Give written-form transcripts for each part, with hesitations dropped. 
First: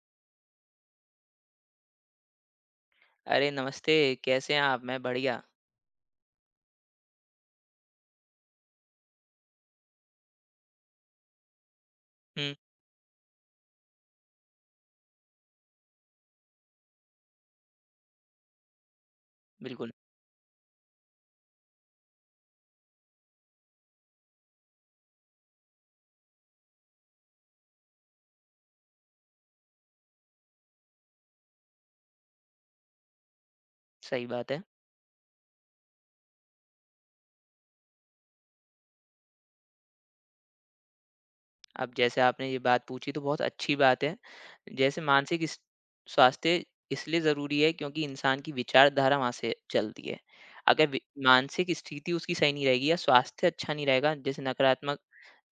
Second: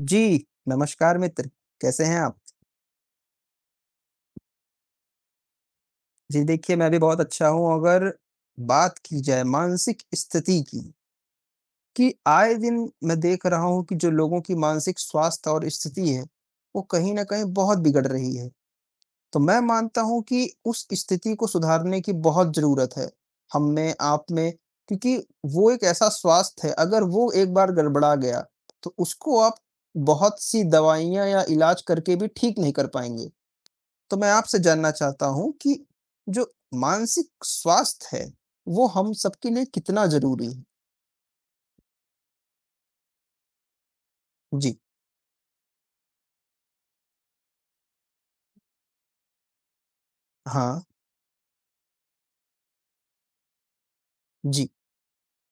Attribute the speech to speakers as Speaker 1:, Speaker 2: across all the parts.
Speaker 1: जी, नमस्कार मित्र, कैसे हैं आप?
Speaker 2: अरे नमस्ते, कैसे हैं आप? मैं बढ़िया।
Speaker 1: जी देखिए, मैं भी बहुत अच्छा हूँ, अगर बात की जाए मानसिक स्थिति की, कि
Speaker 2: हुँ।
Speaker 1: आए दिन मैं देख रहा हूँ कि जो लोगों की मानसिक स्वास्थ्य और स्थिति है, वो कहीं न कहीं बहुत बिगड़ रही है। तो मैं
Speaker 2: बिल्कुल।
Speaker 1: मानता हूँ कि उस स्थिति को सुधारने की बहुत ज़रूरत है, हम में, आप में, क्योंकि वो एक ऐसा स्वास्थ्य है, अगर वो एक बार गड़बड़ा गया, तो उसको आप बहुत-सी दवाइयाँ या इलाज करके भी ठीक नहीं कर पाएँगे। तो
Speaker 2: सही
Speaker 1: मैं
Speaker 2: बात
Speaker 1: आपसे
Speaker 2: है।
Speaker 1: जानना चाहता हूँ कि जो मानसिक स्वास्थ्य है, वो हम सबके लिए कितना ज़रूरी है?
Speaker 2: अब जैसे आपने ये बात पूछी तो बहुत अच्छी बात है।
Speaker 1: जी,
Speaker 2: जैसे मानसिक स स्वास्थ्य इसलिए ज़रूरी है क्योंकि इंसान की विचारधारा वहाँ से चलती है।
Speaker 1: हाँ,
Speaker 2: अगर वि मानसिक स्थिति उसकी सही नहीं रहेगी या स्वास्थ्य अच्छा नहीं रहेगा, जैसे
Speaker 1: जी,
Speaker 2: नकारात्मक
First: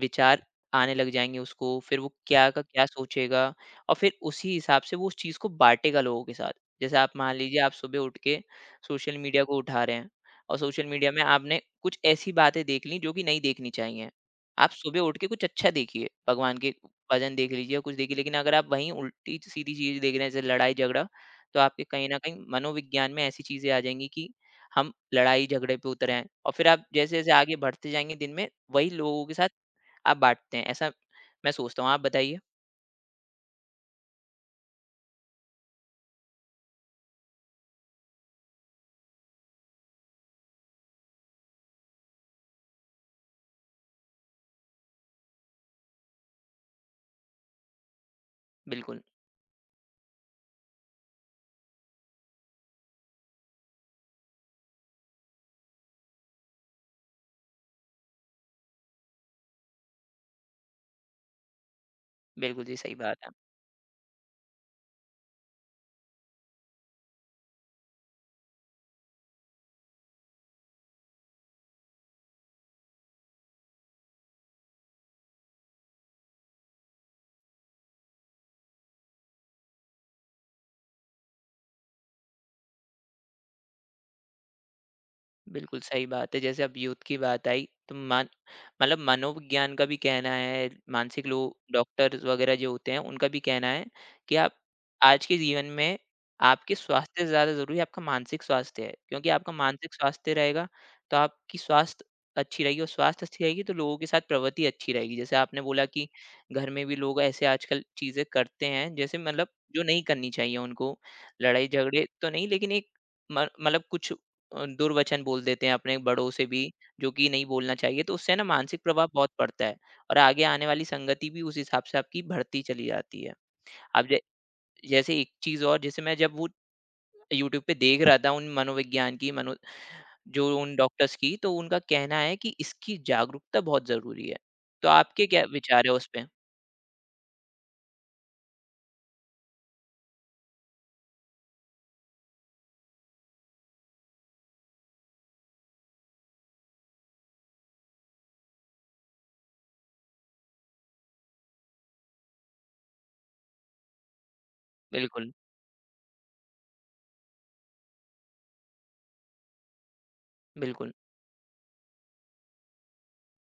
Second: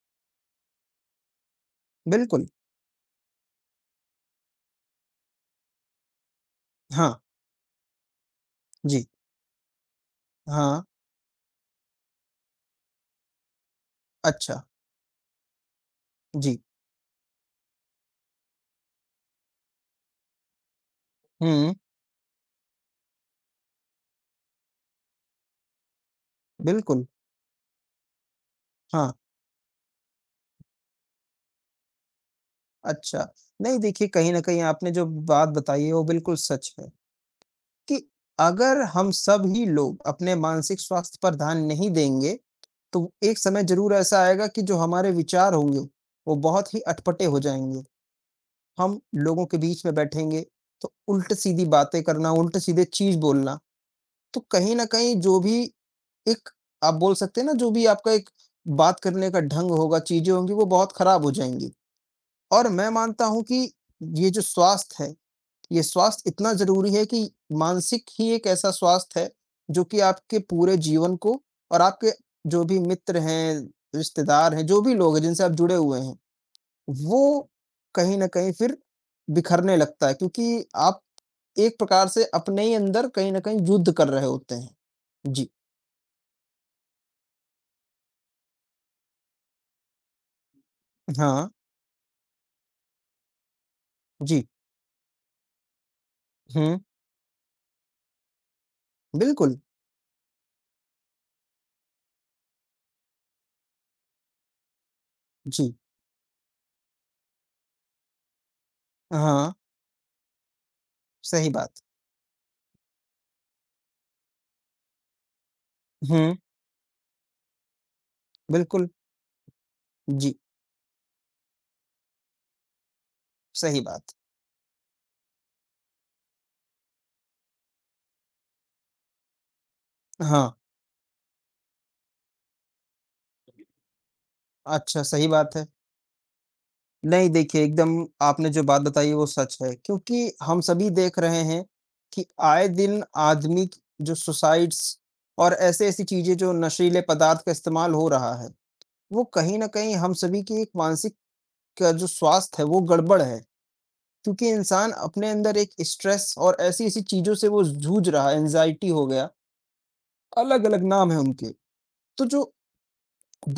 Speaker 2: विचार आने लग जाएँगे उसको, फिर वो
Speaker 1: बिल्कुल,
Speaker 2: क्या का क्या सोचेगा और फिर उसी हिसाब से वो उस चीज़ को बाँटेगा लोगों के साथ। जैसे आप
Speaker 1: हाँ,
Speaker 2: मान लीजिए, आप सुबह उठ के
Speaker 1: जी,
Speaker 2: सोशल मीडिया को उठा रहे हैं और
Speaker 1: हाँ,
Speaker 2: सोशल मीडिया में आपने कुछ ऐसी बातें देख ली जो कि नहीं देखनी चाहिए।
Speaker 1: अच्छा,
Speaker 2: आप सुबह उठ के कुछ अच्छा देखिए, भगवान
Speaker 1: जी,
Speaker 2: के भजन देख लीजिए या कुछ देखिए, लेकिन अगर आप वहीं उल्टी-सीधी चीज़ देख रहे हैं, जैसे लड़ाई-झगड़ा, तो
Speaker 1: हुँ,
Speaker 2: आपके कहीं न कहीं मनोविज्ञान में ऐसी चीज़ें आ जाएँगी कि हम लड़ाई-झगड़े पे उतरे हैं, और फिर आप
Speaker 1: बिल्कुल,
Speaker 2: जैसे-जैसे आगे बढ़ते जाएँगे दिन में, वही
Speaker 1: हाँ,
Speaker 2: लोगों के साथ आप बाँटते हैं, ऐसा मैं सोचता हूँ। आप बताइए?
Speaker 1: अच्छा। नहीं देखिए, कहीं न कहीं आपने जो बात बताई है, वो बिल्कुल सच है कि अगर हम सभी लोग अपने मानसिक स्वास्थ्य पर ध्यान नहीं देंगे, तो एक समय ज़रूर ऐसा आएगा कि जो हमारे विचार होंगे, वो बहुत ही अटपटे हो जाएँगे।
Speaker 2: बिल्कुल।
Speaker 1: हम लोगों के बीच में बैठेंगे, तो उल्ट-सीधी बातें करना, उल्ट-सीधे चीज़ बोलना, तो कहीं न कहीं जो भी एक आप बोल सकते हैं ना, जो भी आपका एक बात करने का ढंग होगा, चीज़ें होंगी, वो बहुत खराब हो जाएँगी।
Speaker 2: बिल्कुल
Speaker 1: और
Speaker 2: जी,
Speaker 1: मैं
Speaker 2: सही बात
Speaker 1: मानता
Speaker 2: है।
Speaker 1: हूँ कि ये जो स्वास्थ्य है, ये स्वास्थ्य इतना ज़रूरी है कि मानसिक ही एक ऐसा स्वास्थ्य है, जो कि आपके पूरे जीवन को और आपके जो भी मित्र हैं, रिश्तेदार हैं, जो भी लोग हैं जिनसे आप जुड़े हुए हैं, वो कहीं न कहीं फिर बिखरने लगता है क्योंकि आप एक प्रकार से अपने ही अंदर कहीं न कहीं युद्ध कर रहे होते हैं। जी।
Speaker 2: बिल्कुल सही बात है। जैसे अब यूथ की बात आई तो मान मतलब मनोविज्ञान का भी कहना है, मानसिक
Speaker 1: हाँ,
Speaker 2: लोग डॉक्टर्स वगैरह जो होते हैं उनका भी कहना है कि
Speaker 1: जी।
Speaker 2: आप आज के जीवन में आपके
Speaker 1: हुँ,
Speaker 2: स्वास्थ्य से ज़्यादा ज़रूरी आपका मानसिक स्वास्थ्य है। क्योंकि आपका
Speaker 1: बिल्कुल।
Speaker 2: मानसिक स्वास्थ्य रहेगा तो आपकी स्वास्थ्य अच्छी रहेगी, और स्वास्थ्य अच्छी रहेगी तो लोगों के साथ प्रवृत्ति अच्छी रहेगी। जैसे आपने
Speaker 1: जी।
Speaker 2: बोला कि घर में भी लोग ऐसे आजकल चीज़ें करते हैं, जैसे मतलब
Speaker 1: हाँ,
Speaker 2: जो नहीं करनी चाहिए उनको,
Speaker 1: सही बात।
Speaker 2: लड़ाई-झगड़े तो नहीं, लेकिन एक म मतलब कुछ दुर्वचन बोल देते हैं अपने बड़ों
Speaker 1: हुँ,
Speaker 2: से भी, जो कि नहीं बोलना चाहिए, तो उससे ना मानसिक
Speaker 1: बिल्कुल।
Speaker 2: प्रभाव बहुत पड़ता है और
Speaker 1: जी,
Speaker 2: आगे आने वाली संगति भी उस हिसाब से आपकी बढ़ती चली जाती है।
Speaker 1: सही
Speaker 2: अब
Speaker 1: बात।
Speaker 2: जै जैसे एक चीज़ और, जैसे मैं जब वो यूट्यूब पे देख रहा था उन मनोविज्ञान की मनो जो
Speaker 1: हाँ,
Speaker 2: उन डॉक्टर्स की, तो उनका कहना है कि इसकी जागरूकता बहुत ज़रूरी है। तो
Speaker 1: अच्छा
Speaker 2: आपके
Speaker 1: सही
Speaker 2: क्या
Speaker 1: बात है।
Speaker 2: विचार है उस पे?
Speaker 1: नहीं देखिए एकदम आपने जो बात बताई वो सच है क्योंकि हम सभी देख रहे हैं कि आए दिन आदमी की- जो सुसाइड्स और ऐसी-ऐसी चीज़ें जो नशीले पदार्थ का इस्तेमाल हो रहा है। वो कहीं न कहीं हम सभी की एक मानसिक का जो स्वास्थ्य है वो गड़बड़ है। क्योंकि इंसान अपने
Speaker 2: बिल्कुल,
Speaker 1: अंदर एक स्ट्रेस और ऐसी-ऐसी चीज़ों से वो जूझ रहा है, एंग्ज़ायटी हो गया, अलग-अलग
Speaker 2: बिल्कुल
Speaker 1: नाम है उनके। तो जो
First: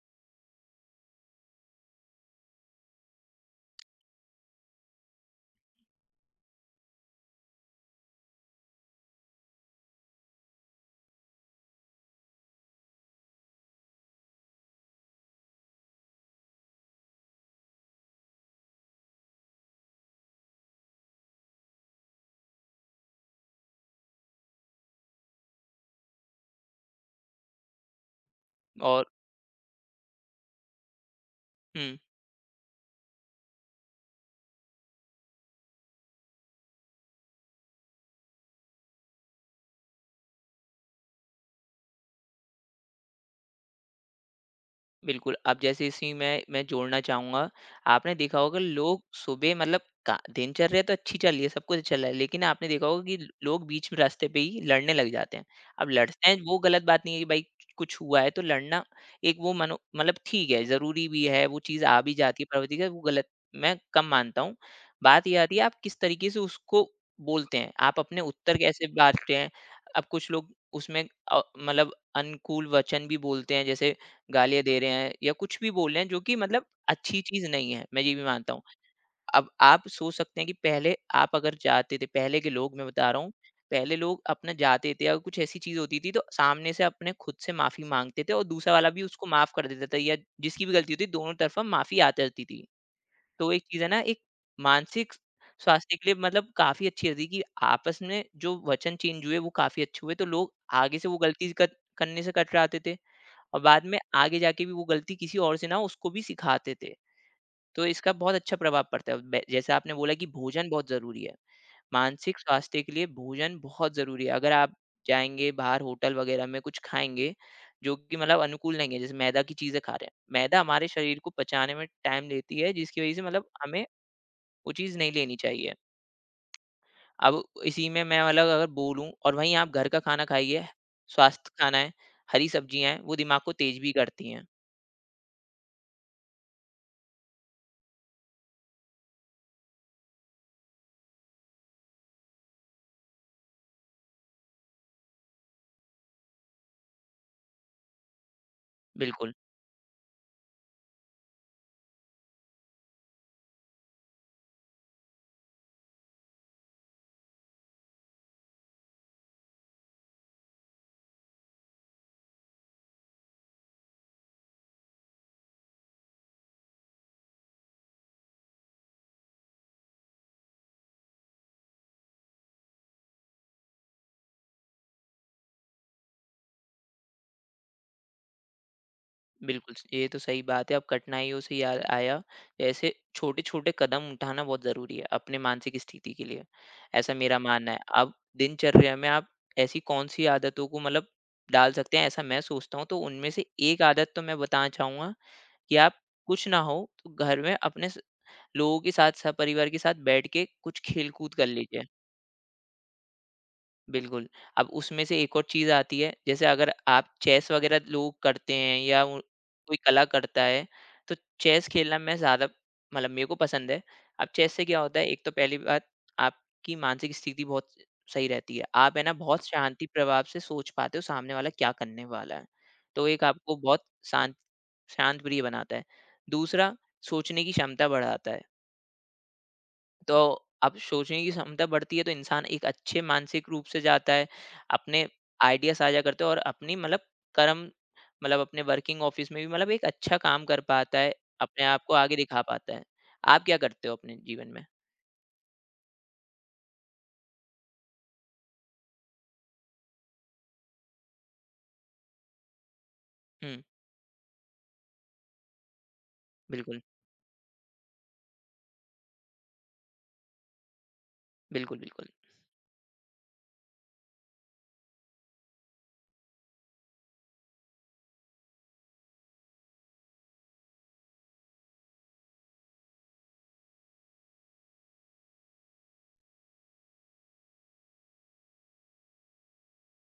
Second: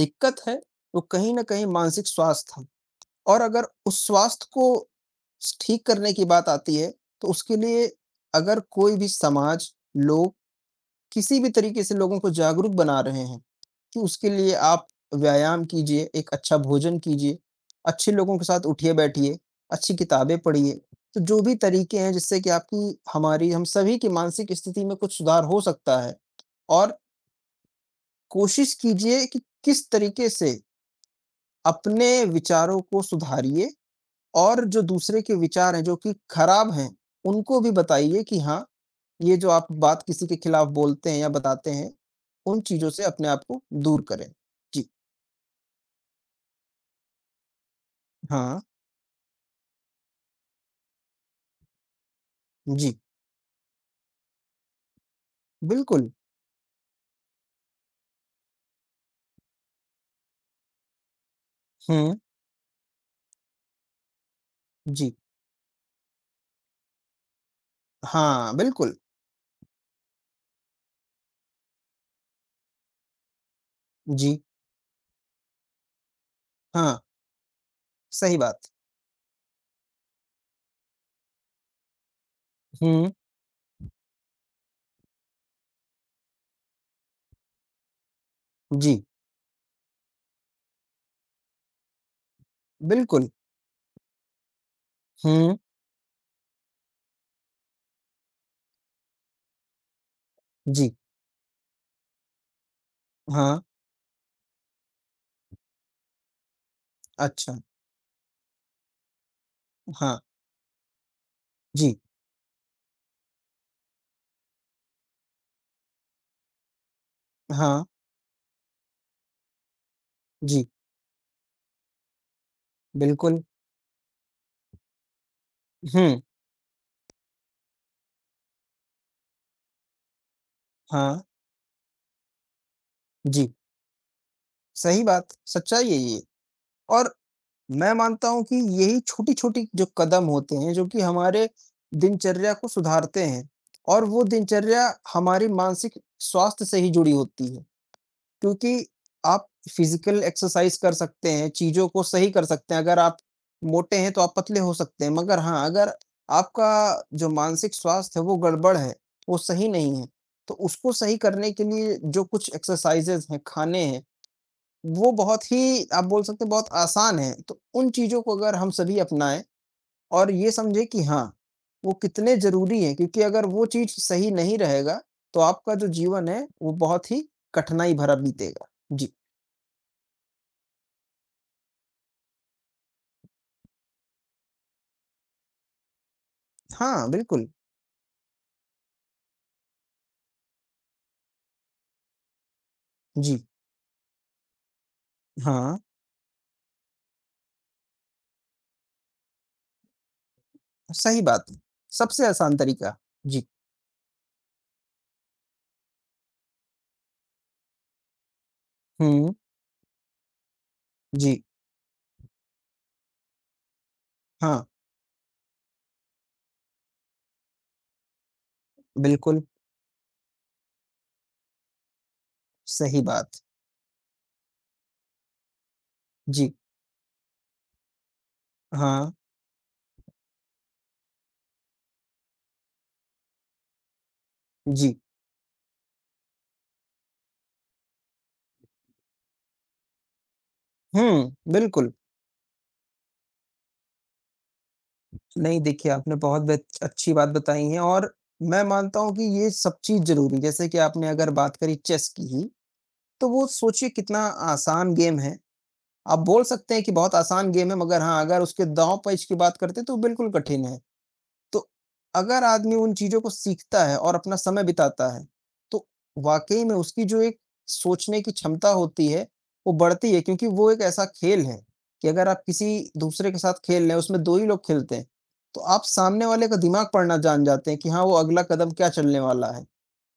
Speaker 1: दिक्कत है वो कहीं न कहीं मानसिक स्वास्थ्य है और अगर उस स्वास्थ्य को ठीक करने की बात आती है, तो उसके लिए अगर कोई भी समाज, लोग किसी भी तरीके से लोगों को जागरूक बना रहे हैं, कि उसके लिए आप व्यायाम कीजिए, एक अच्छा भोजन कीजिए, अच्छे लोगों के साथ उठिए-बैठिए, अच्छी किताबें पढ़िए। तो जो भी तरीके हैं जिससे कि आपकी हमारी हम सभी की मानसिक स्थिति में कुछ सुधार हो सकता है और कोशिश
Speaker 2: और
Speaker 1: कीजिए कि किस तरीके से
Speaker 2: हुँ।
Speaker 1: अपने विचारों को सुधारिए और जो दूसरे के विचार हैं, जो कि खराब हैं, उनको भी बताइए कि हाँ ये जो आप बात किसी के खिलाफ बोलते हैं या बताते हैं, उन चीज़ों से अपने आप को दूर करें। जी,
Speaker 2: बिल्कुल, अब जैसे इसी में मैं जोड़ना चाहूँगा, आपने देखा होगा
Speaker 1: हाँ,
Speaker 2: लोग सुबह, मतलब का दिनचर्या तो अच्छी चल रही है, सब कुछ चल रहा है, लेकिन आपने देखा
Speaker 1: जी,
Speaker 2: होगा कि लोग बीच में रास्ते पे ही लड़ने लग जाते हैं। अब
Speaker 1: बिल्कुल,
Speaker 2: लड़ते हैं वो गलत बात नहीं है कि भाई कुछ हुआ है तो लड़ना एक वो मनो मतलब ठीक है, ज़रूरी भी है, वो चीज़ आ भी
Speaker 1: हुँ,
Speaker 2: जाती है प्रवृत्ति का, वो गलत मैं कम मानता हूँ।
Speaker 1: जी,
Speaker 2: बात ये आती है आप किस तरीके से उसको बोलते हैं, आप अपने
Speaker 1: हाँ,
Speaker 2: उत्तर कैसे
Speaker 1: बिल्कुल,
Speaker 2: बाँटते हैं। अब कुछ लोग उसमें मतलब अनुकूल वचन भी बोलते हैं, जैसे
Speaker 1: जी,
Speaker 2: गालियाँ दे रहे हैं या कुछ भी बोल रहे हैं जो कि मतलब
Speaker 1: हाँ,
Speaker 2: अच्छी चीज़ नहीं है, मैं ये भी
Speaker 1: सही
Speaker 2: मानता हूँ।
Speaker 1: बात,
Speaker 2: अब आप सोच सकते हैं कि पहले आप अगर जाते थे, पहले के लोग मैं बता
Speaker 1: हुँ,
Speaker 2: रहा हूँ, पहले लोग अपना जाते थे अगर कुछ ऐसी चीज़ होती थी तो सामने से अपने खुद से माफ़ी माँगते थे, और दूसरा वाला
Speaker 1: जी,
Speaker 2: भी उसको माफ़ कर देता था, या जिसकी भी गलती होती दोनों तरफ़ा माफ़ी आती रहती थी।
Speaker 1: बिल्कुल,
Speaker 2: तो एक चीज़ है ना एक मानसिक
Speaker 1: हुँ,
Speaker 2: स्वास्थ्य के लिए मतलब काफ़ी अच्छी रहती है कि आपस में जो वचन चेंज हुए वो काफ़ी अच्छे हुए, तो लोग
Speaker 1: जी,
Speaker 2: आगे से वो गलती क करने से कतराते थे।
Speaker 1: हाँ,
Speaker 2: और बाद में आगे जाके भी वो गलती किसी और से ना हो, उसको भी सिखाते थे।
Speaker 1: अच्छा,
Speaker 2: तो इसका बहुत अच्छा प्रभाव पड़ता है। बे जैसे आपने बोला
Speaker 1: हाँ,
Speaker 2: कि भोजन बहुत ज़रूरी है।
Speaker 1: जी,
Speaker 2: मानसिक स्वास्थ्य के लिए भोजन बहुत ज़रूरी है। अगर आप जाएँगे बाहर होटल वगैरह में कुछ खाएँगे,
Speaker 1: हाँ,
Speaker 2: जो कि मतलब अनुकूल नहीं है, जैसे मैदा की चीज़ें खा रहे हैं। मैदा
Speaker 1: जी,
Speaker 2: हमारे शरीर को पचाने में टाइम लेती है, जिसकी वज़ह से
Speaker 1: बिल्कुल,
Speaker 2: मतलब हमें वो चीज़ नहीं लेनी चाहिए।
Speaker 1: हुँ,
Speaker 2: अब इसी में मैं मतलब अगर बोलूँ और वहीं आप घर का खाना खाइए,
Speaker 1: हाँ,
Speaker 2: स्वास्थ्य खाना है, हरी सब्जियाँ हैं, वो दिमाग को
Speaker 1: जी,
Speaker 2: तेज़ भी करती हैं।
Speaker 1: सही बात, सच्चाई है ये और मैं मानता हूँ कि यही छोटी-छोटी जो कदम होते हैं, जो कि हमारे दिनचर्या को सुधारते हैं और वो दिनचर्या हमारी मानसिक स्वास्थ्य से ही जुड़ी होती है। क्योंकि
Speaker 2: बिल्कुल।
Speaker 1: आप फिज़िकल एक्सरसाइज़ कर सकते हैं, चीज़ों को सही कर सकते हैं। अगर आप मोटे हैं, तो आप पतले हो सकते हैं। मगर हाँ, अगर आपका जो मानसिक स्वास्थ्य है, वो गड़बड़ है, वो सही नहीं है, तो उसको सही करने के लिए जो कुछ एक्सरसाइज़ेज़ हैं, खाने हैं वो बहुत ही आप बोल सकते हैं बहुत आसान है। तो उन चीज़ों को अगर हम सभी अपनाएँ और ये समझें कि हाँ, वो कितने ज़रूरी हैं क्योंकि अगर वो चीज़ सही नहीं रहेगा, तो आपका जो जीवन है वो बहुत ही कठिनाई भरा बीतेगा। जी।
Speaker 2: बिल्कुल, ये तो सही बात है। अब कठिनाइयों से याद आया, ऐसे छोटे-छोटे कदम उठाना बहुत ज़रूरी है अपने मानसिक स्थिति के लिए,
Speaker 1: हाँ,
Speaker 2: ऐसा मेरा
Speaker 1: बिल्कुल।
Speaker 2: मानना है। अब दिनचर्या में आप ऐसी कौन-सी आदतों को मतलब डाल सकते हैं, ऐसा मैं सोचता हूँ। तो उनमें
Speaker 1: जी।
Speaker 2: से एक आदत तो मैं बताना चाहूँगा कि
Speaker 1: हाँ,
Speaker 2: आप कुछ ना हो, तो घर में अपने स लोगों के साथ, सपरिवार के साथ बैठ के कुछ
Speaker 1: सही
Speaker 2: खेल-कूद
Speaker 1: बात
Speaker 2: कर
Speaker 1: है।
Speaker 2: लीजिए।
Speaker 1: सबसे आसान तरीका। जी।
Speaker 2: बिल्कुल। अब उसमें से एक और चीज़ आती है, जैसे अगर आप चेस वग़ैरह लोग करते हैं या वो
Speaker 1: हुँ,
Speaker 2: कोई कला करता है, तो
Speaker 1: जी।
Speaker 2: चेस खेलना मैं ज़्यादा मतलब मेरे को पसंद है। अब चेस
Speaker 1: हाँ,
Speaker 2: से क्या होता है, एक तो पहली बात आपकी मानसिक स्थिति बहुत सही रहती है। आप है ना
Speaker 1: बिल्कुल
Speaker 2: बहुत शांति प्रभाव से सोच पाते हो सामने वाला क्या करने वाला है।
Speaker 1: सही
Speaker 2: तो एक
Speaker 1: बात।
Speaker 2: आपको बहुत शांत शांत प्रिय बनाता है।
Speaker 1: जी।
Speaker 2: दूसरा, सोचने की क्षमता बढ़ाता है।
Speaker 1: हाँ,
Speaker 2: तो अब सोचने की क्षमता बढ़ती है तो इंसान एक अच्छे मानसिक रूप से जाता है,
Speaker 1: जी।
Speaker 2: अपने आइडिया साझा करते हैं, और अपनी मतलब कर्म मतलब अपने वर्किंग ऑफिस में भी मतलब एक अच्छा काम कर पाता है,
Speaker 1: हुँ,
Speaker 2: अपने आप
Speaker 1: बिल्कुल।
Speaker 2: को आगे दिखा पाता है आप क्या करते हो अपने जीवन में।
Speaker 1: नहीं, देखिए आपने बहुत बेच अच्छी बात बताई है और मैं मानता हूँ कि ये सब चीज़ ज़रूरी है। जैसे कि आपने अगर बात करी चेस की ही, तो वो
Speaker 2: हम्म।
Speaker 1: सोचिए कितना आसान गेम है। आप बोल सकते
Speaker 2: बिल्कुल,
Speaker 1: हैं कि बहुत आसान गेम है मगर हाँ, अगर उसके दाँव-पेच की बात करते हैं तो बिल्कुल कठिन है। तो
Speaker 2: बिल्कुल, बिल्कुल,
Speaker 1: अगर आदमी उन चीज़ों को सीखता है और अपना समय बिताता है, तो वाक़ई में उसकी जो एक सोचने की क्षमता होती है, वो बढ़ती है क्योंकि वो एक ऐसा खेल है कि अगर आप किसी दूसरे के साथ खेल रहे हैं, उसमें 2 ही लोग खेलते हैं, तो आप सामने वाले का दिमाग पढ़ना जान जाते हैं कि हाँ, वो अगला कदम क्या चलने वाला है।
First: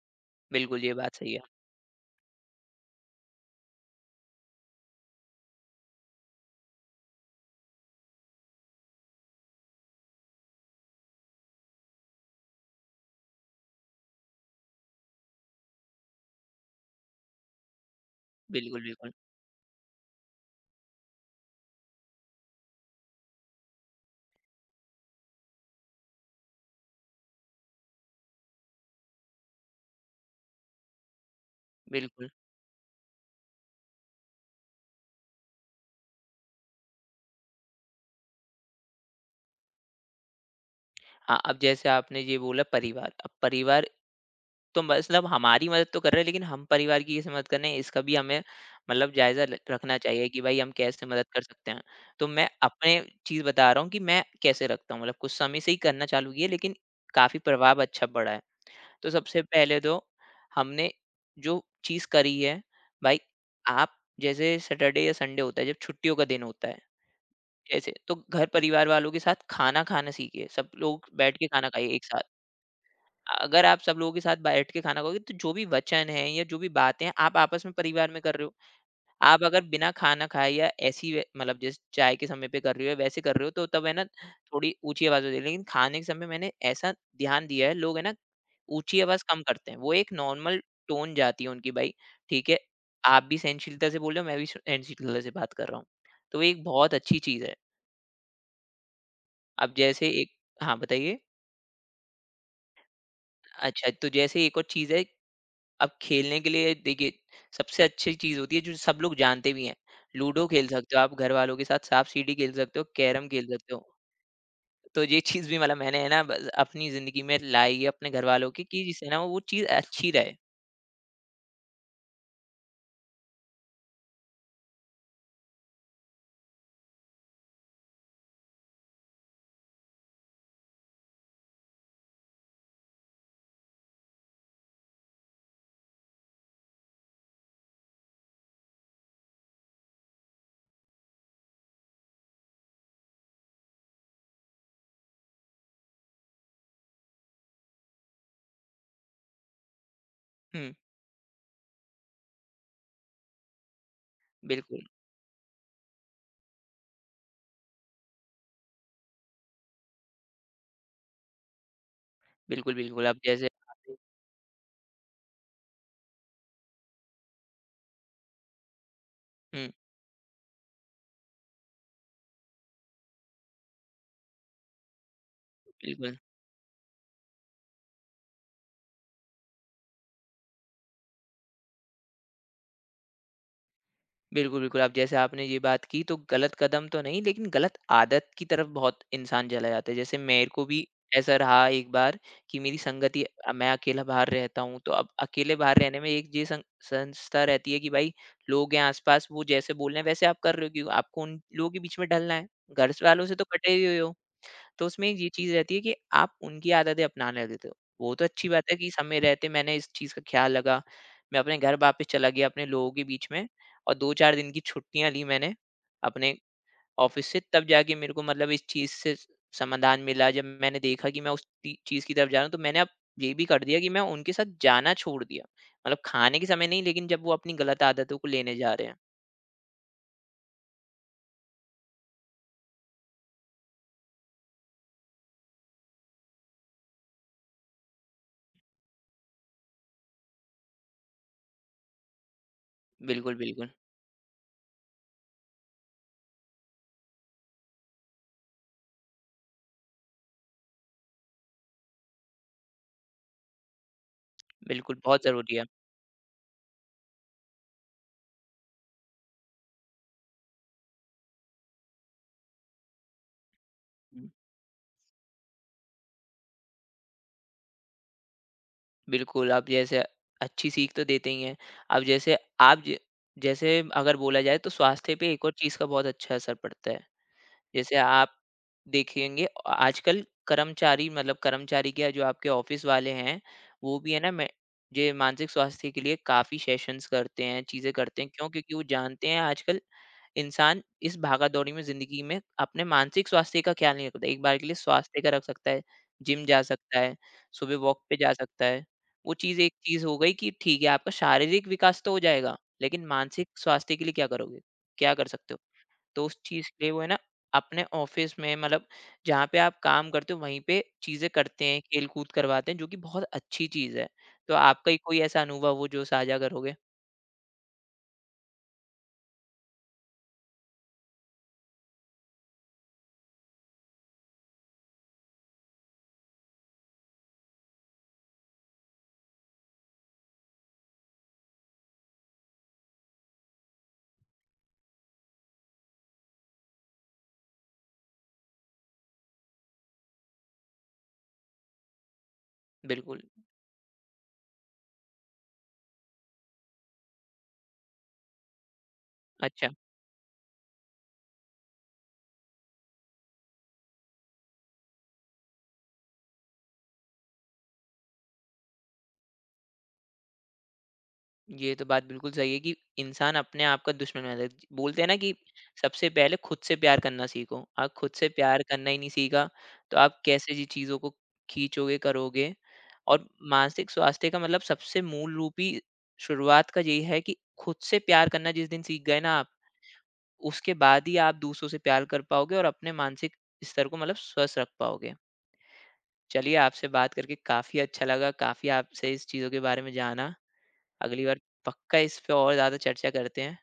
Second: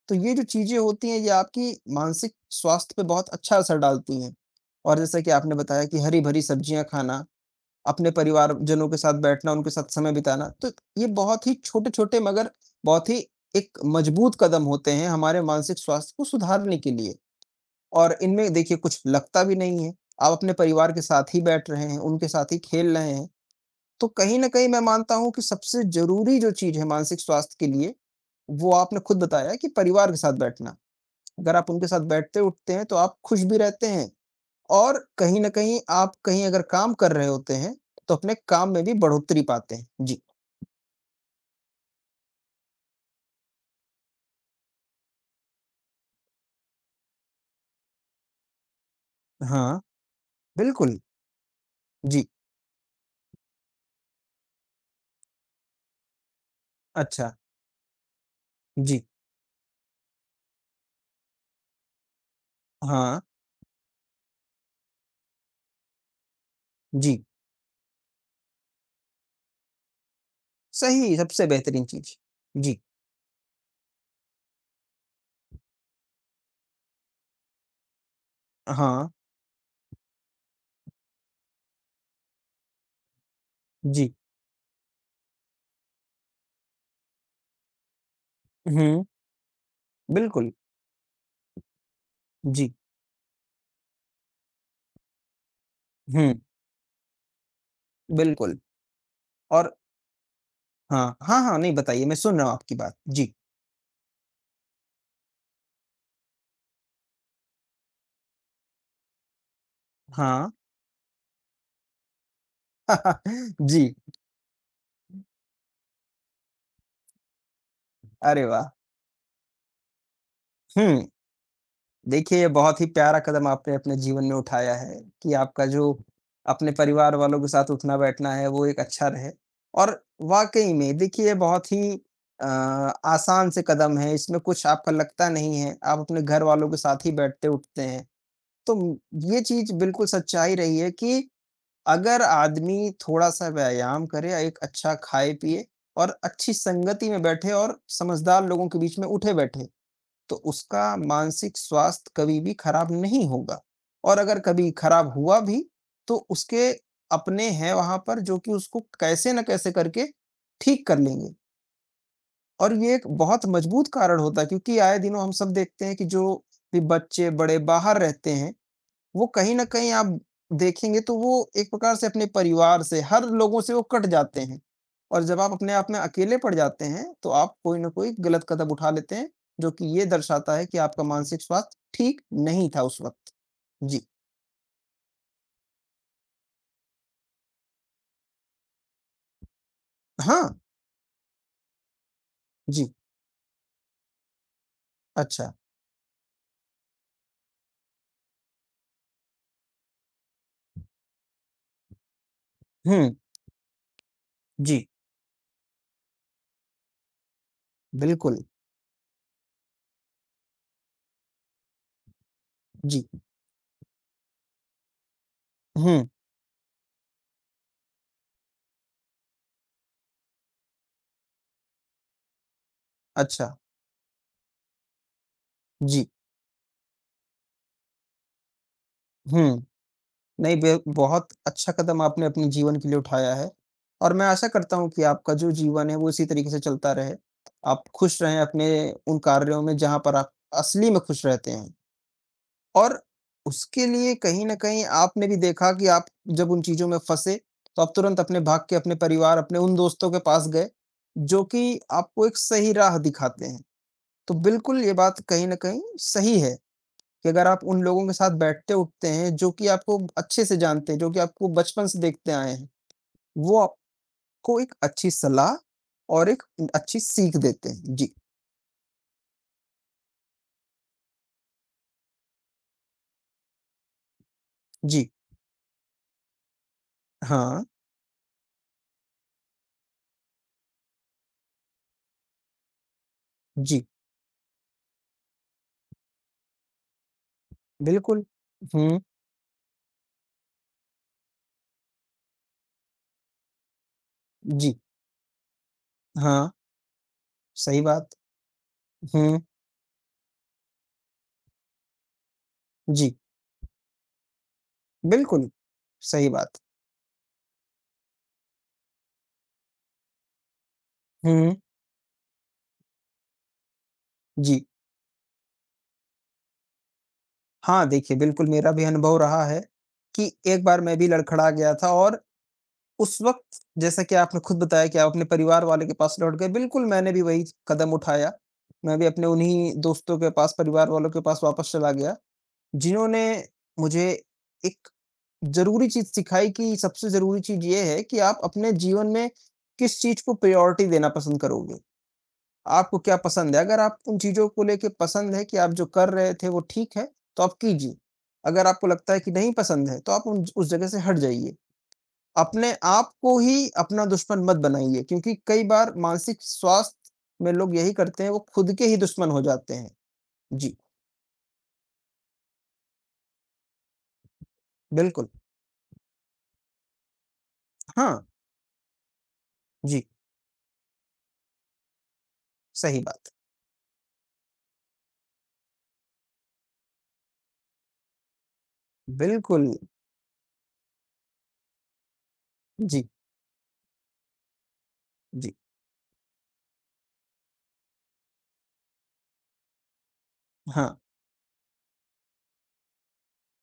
Speaker 1: तो ये जो चीज़ें
Speaker 2: बिल्कुल ये
Speaker 1: होती
Speaker 2: बात
Speaker 1: हैं, ये
Speaker 2: सही है।
Speaker 1: आपकी मानसिक स्वास्थ्य पे बहुत अच्छा असर डालती हैं और जैसा कि आपने बताया कि हरी-भरी सब्जियाँ खाना अपने परिवारजनों के साथ बैठना, उनके साथ समय बिताना। तो ये बहुत ही छोटे-छोटे मगर बहुत ही एक मजबूत कदम होते हैं हमारे मानसिक स्वास्थ्य को सुधारने के लिए और इनमें देखिए
Speaker 2: बिल्कुल,
Speaker 1: कुछ
Speaker 2: बिल्कुल,
Speaker 1: लगता भी नहीं है। आप अपने परिवार के साथ ही बैठ रहे हैं, उनके साथ ही खेल रहे हैं। तो कहीं न कहीं मैं मानता हूँ कि सबसे ज़रूरी जो चीज़ है मानसिक स्वास्थ्य के लिए, वो आपने खुद बताया कि परिवार के साथ बैठना। अगर आप उनके साथ
Speaker 2: बिल्कुल।
Speaker 1: बैठते-उठते हैं तो आप खुश भी रहते हैं और कहीं न कहीं आप कहीं अगर काम कर रहे होते हैं, तो अपने काम में भी बढ़ोतरी पाते हैं। जी।
Speaker 2: हाँ, अब जैसे आपने ये बोला परिवार, अब परिवार तो मतलब हमारी मदद तो कर रहे हैं, लेकिन हम परिवार की कैसे मदद कर रहे हैं इसका भी हमें मतलब जायजा
Speaker 1: हाँ,
Speaker 2: रखना चाहिए कि भाई हम
Speaker 1: बिल्कुल।
Speaker 2: कैसे मदद कर सकते हैं। तो
Speaker 1: जी।
Speaker 2: मैं अपने चीज बता रहा हूँ कि मैं कैसे रखता हूँ, मतलब कुछ समय से ही करना चालू किया लेकिन
Speaker 1: अच्छा।
Speaker 2: काफी प्रभाव अच्छा पड़ा है।
Speaker 1: जी।
Speaker 2: तो सबसे पहले तो हमने जो चीज करी है, भाई
Speaker 1: हाँ।
Speaker 2: आप जैसे सैटरडे या संडे होता है, जब छुट्टियों का दिन होता है,
Speaker 1: जी।
Speaker 2: जैसे तो घर परिवार वालों के साथ खाना खाना सीखिए, सब लोग
Speaker 1: सही,
Speaker 2: बैठ
Speaker 1: सबसे
Speaker 2: के खाना
Speaker 1: बेहतरीन
Speaker 2: खाइए एक
Speaker 1: चीज़।
Speaker 2: साथ।
Speaker 1: जी।
Speaker 2: अगर आप सब लोगों के साथ बैठ के खाना खाओगे, तो जो भी वचन है या जो भी बातें हैं आप आपस में परिवार में कर रहे हो।
Speaker 1: हाँ।
Speaker 2: आप अगर बिना खाना खाए या ऐसी मतलब जिस चाय के समय पे कर रहे हो या वैसे कर रहे हो, तो तब है ना
Speaker 1: जी।
Speaker 2: थोड़ी ऊंची आवाज होती है, लेकिन खाने के समय मैंने ऐसा ध्यान दिया है लोग है ना ऊंची
Speaker 1: हुँ,
Speaker 2: आवाज कम करते हैं, वो एक
Speaker 1: बिल्कुल।
Speaker 2: नॉर्मल टोन जाती है उनकी, भाई ठीक है
Speaker 1: जी।
Speaker 2: आप भी सहनशीलता से बोल रहे हो मैं भी सहनशीलता से बात कर रहा हूँ।
Speaker 1: हुँ,
Speaker 2: तो ये एक बहुत अच्छी चीज है।
Speaker 1: बिल्कुल और
Speaker 2: अब जैसे एक, हाँ
Speaker 1: हाँ।
Speaker 2: बताइए।
Speaker 1: हाँ, हाँ, नहीं बताइए मैं सुन रहा हूँ आपकी बात। जी।
Speaker 2: अच्छा, तो जैसे एक और चीज है, अब खेलने के लिए देखिए सबसे अच्छी चीज़ होती है जो सब लोग जानते भी हैं। लूडो
Speaker 1: हाँ।
Speaker 2: खेल सकते हो आप घर वालों के साथ, साँप-सीढ़ी खेल सकते हो, कैरम खेल सकते हो।
Speaker 1: जी।
Speaker 2: तो ये चीज़ भी मतलब मैंने है ना बस अपनी ज़िंदगी में लाई है अपने घर
Speaker 1: अरे
Speaker 2: वालों की
Speaker 1: वाह!
Speaker 2: कि जिससे ना वो चीज़ अच्छी रहे।
Speaker 1: हुँ। देखिए, ये बहुत ही प्यारा कदम आपने अपने जीवन में उठाया है कि आपका जो अपने परिवार वालों के साथ उठना-बैठना है, वो एक अच्छा रहे और वाक़ई में देखिए, ये बहुत ही अ, आसान से कदम है, इसमें कुछ आपका लगता नहीं है, आप अपने घर वालों के साथ ही बैठते-उठते हैं। तो ये चीज़ बिल्कुल सच्चाई रही है कि अगर आदमी थोड़ा-सा व्यायाम करे, एक अच्छा खाए-पिए और अच्छी संगति में बैठे और समझदार लोगों के बीच में उठे-बैठे, तो
Speaker 2: हुँ,
Speaker 1: उसका मानसिक स्वास्थ्य कभी भी खराब नहीं होगा और अगर कभी
Speaker 2: बिल्कुल।
Speaker 1: खराब हुआ भी, तो उसके अपने हैं वहाँ पर जो कि उसको कैसे न कैसे करके ठीक कर लेंगे और
Speaker 2: बिल्कुल,
Speaker 1: ये
Speaker 2: बिल्कुल।
Speaker 1: एक
Speaker 2: अब
Speaker 1: बहुत
Speaker 2: जैसे।
Speaker 1: मजबूत कारण होता है क्योंकि आए दिनों हम सब देखते हैं कि जो भी बच्चे बड़े बाहर रहते हैं, वो कहीं न
Speaker 2: हुँ,
Speaker 1: कहीं आप देखेंगे तो वो एक प्रकार से अपने परिवार से, हर लोगों से वो कट जाते हैं। और जब आप अपने आप में
Speaker 2: बिल्कुल।
Speaker 1: अकेले पड़ जाते हैं, तो आप कोई न कोई गलत कदम उठा लेते हैं, जो कि ये दर्शाता है कि आपका मानसिक स्वास्थ्य ठीक नहीं था उस वक़्त। जी।
Speaker 2: बिल्कुल, बिल्कुल। आप जैसे, आपने ये बात की तो गलत कदम तो नहीं, लेकिन गलत आदत की तरफ बहुत इंसान चला जाता है। जैसे मेरे
Speaker 1: हाँ,
Speaker 2: को भी ऐसा रहा एक बार कि मेरी
Speaker 1: जी,
Speaker 2: संगति मैं अकेला बाहर रहता हूँ, तो अब
Speaker 1: अच्छा।
Speaker 2: अकेले बाहर रहने में एक ये सं संस्था रहती है कि भाई लोग हैं आस-पास, वो जैसे बोल रहे हैं वैसे आप कर रहे हो क्यों? आपको उन लोगों के बीच में ढलना है। घर स
Speaker 1: हुँ,
Speaker 2: वालों से तो कटे ही हुए हो। तो
Speaker 1: जी,
Speaker 2: उसमें ये चीज़ रहती है कि आप उनकी आदतें अपनाने देते हो। वो तो
Speaker 1: बिल्कुल,
Speaker 2: अच्छी बात है कि समय रहते मैंने इस चीज़ का ख्याल रखा। मैं अपने घर वापस चला गया अपने लोगों के
Speaker 1: जी,
Speaker 2: बीच में, और 2-4 दिन की छुट्टियाँ ली मैंने
Speaker 1: हुँ,
Speaker 2: अपने ऑफ़िस से, तब जाके मेरे को मतलब इस चीज़ से समाधान मिला। जब मैंने देखा कि मैं उस टी चीज़ की तरफ जा रहा हूँ, तो मैंने अब ये भी
Speaker 1: अच्छा,
Speaker 2: कर दिया कि मैं उनके साथ जाना छोड़ दिया। मतलब
Speaker 1: जी,
Speaker 2: खाने के समय नहीं, लेकिन जब वो अपनी गलत आदतों को लेने जा रहे हैं।
Speaker 1: हुँ। नहीं, बे बहुत अच्छा कदम आपने अपने जीवन के लिए उठाया है और मैं आशा करता हूँ कि आपका जो जीवन है, वो इसी तरीके से चलता रहे। आप खुश रहें अपने उन कार्यों में जहाँ पर आप असली में खुश रहते हैं और
Speaker 2: बिल्कुल, बिल्कुल।
Speaker 1: उसके लिए कहीं न कहीं आपने भी देखा कि आप जब उन चीज़ों में फँसे, तो आप तुरंत अपने भाग के अपने परिवार, अपने उन दोस्तों के पास गए, जो कि आपको एक सही राह दिखाते हैं। तो बिल्कुल, ये
Speaker 2: बिल्कुल,
Speaker 1: बात
Speaker 2: बहुत
Speaker 1: कहीं
Speaker 2: ज़रूरी
Speaker 1: न
Speaker 2: है।
Speaker 1: कहीं सही है। कि अगर आप उन लोगों के साथ बैठते उठते हैं जो कि आपको अच्छे से जानते हैं, जो कि आपको बचपन से देखते आए हैं, वो आपको एक अच्छी सलाह और एक अच्छी सीख देते हैं। जी,
Speaker 2: बिल्कुल, आप जैसे, अच्छी सीख तो देते ही हैं। अब जैसे आप ज जैसे अगर बोला जाए तो
Speaker 1: जी,
Speaker 2: स्वास्थ्य पे एक और चीज़ का बहुत अच्छा असर पड़ता है।
Speaker 1: हाँ,
Speaker 2: जैसे आप देखेंगे आजकल कर्मचारी मतलब कर्मचारी क्या, जो आपके ऑफिस वाले हैं,
Speaker 1: जी,
Speaker 2: वो भी है ना मैं जे मानसिक स्वास्थ्य के लिए काफी सेशंस करते हैं, चीजें करते
Speaker 1: बिल्कुल।
Speaker 2: हैं क्यों, क्योंकि वो
Speaker 1: हुँ,
Speaker 2: जानते हैं आजकल इंसान इस भागदौड़ी में जिंदगी में अपने मानसिक स्वास्थ्य का ख्याल नहीं रखता, एक बार के लिए
Speaker 1: जी,
Speaker 2: स्वास्थ्य का रख सकता है, जिम
Speaker 1: हाँ,
Speaker 2: जा सकता है, सुबह
Speaker 1: सही
Speaker 2: वॉक
Speaker 1: बात।
Speaker 2: पे जा सकता है, वो
Speaker 1: हुँ,
Speaker 2: चीज एक चीज हो गई कि ठीक है आपका शारीरिक विकास तो हो जाएगा, लेकिन
Speaker 1: जी,
Speaker 2: मानसिक स्वास्थ्य के लिए क्या करोगे, क्या कर
Speaker 1: बिल्कुल,
Speaker 2: सकते हो। तो
Speaker 1: सही
Speaker 2: उस
Speaker 1: बात।
Speaker 2: चीज़ के लिए वो है ना अपने ऑफिस में मतलब जहाँ पे आप काम करते हो वहीं पे चीज़ें
Speaker 1: हुँ,
Speaker 2: करते हैं, खेल-कूद करवाते हैं, जो कि बहुत अच्छी चीज़ है। तो
Speaker 1: जी।
Speaker 2: आपका ही कोई ऐसा अनुभव हो जो साझा करोगे?
Speaker 1: हाँ, देखिए बिल्कुल मेरा भी अनुभव रहा है कि एक बार मैं भी लड़खड़ा गया था और उस वक़्त जैसा कि आपने खुद बताया कि आप अपने परिवार वाले के पास लौट गए, बिल्कुल मैंने भी वही कदम उठाया। मैं भी अपने उन्हीं दोस्तों के पास, परिवार वालों के पास वापस चला गया, जिन्होंने मुझे एक ज़रूरी चीज़ सिखाई कि सबसे ज़रूरी चीज़ ये है कि आप अपने जीवन में किस चीज़ को प्रायोरिटी देना पसंद करोगे। आपको क्या
Speaker 2: बिल्कुल,
Speaker 1: पसंद है? अगर आप उन चीज़ों को लेके पसंद है कि आप जो कर रहे थे वो ठीक है, तो आप कीजिए। अगर आपको लगता है कि नहीं
Speaker 2: अच्छा।
Speaker 1: पसंद है, तो आप उन उस जगह से हट जाइए। अपने आप को ही अपना दुश्मन मत बनाइए क्योंकि कई बार मानसिक स्वास्थ्य में लोग यही करते हैं, वो खुद के ही दुश्मन हो जाते हैं। जी,
Speaker 2: ये तो बात बिल्कुल सही है कि इंसान अपने आप का दुश्मन बन जाता है। बोलते हैं ना
Speaker 1: बिल्कुल।
Speaker 2: कि सबसे पहले खुद से प्यार करना सीखो। आप खुद
Speaker 1: हाँ,
Speaker 2: से प्यार करना ही नहीं सीखा, तो
Speaker 1: जी,
Speaker 2: आप कैसे जी चीज़ों को खींचोगे, करोगे?
Speaker 1: सही
Speaker 2: और
Speaker 1: बात।
Speaker 2: मानसिक स्वास्थ्य का मतलब सबसे मूल रूपी शुरुआत का यही है कि खुद से प्यार करना जिस दिन सीख गए ना आप,
Speaker 1: बिल्कुल,
Speaker 2: उसके बाद ही आप दूसरों से प्यार कर पाओगे और अपने
Speaker 1: जी,
Speaker 2: मानसिक स्तर को मतलब स्वस्थ रख पाओगे।
Speaker 1: जी,
Speaker 2: चलिए, आपसे बात करके काफ़ी अच्छा लगा, काफ़ी आपसे इस चीज़ों के बारे में जाना।
Speaker 1: हाँ।
Speaker 2: अगली बार पक्का इस पे और ज़्यादा चर्चा करते हैं।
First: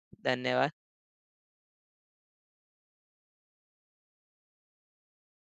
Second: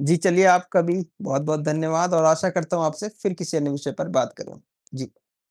Speaker 1: जी, चलिए आपका
Speaker 2: धन्यवाद।
Speaker 1: भी बहुत-बहुत धन्यवाद और आशा करता हूँ आपसे फिर किसी अन्य विषय पर बात करूँ। जी।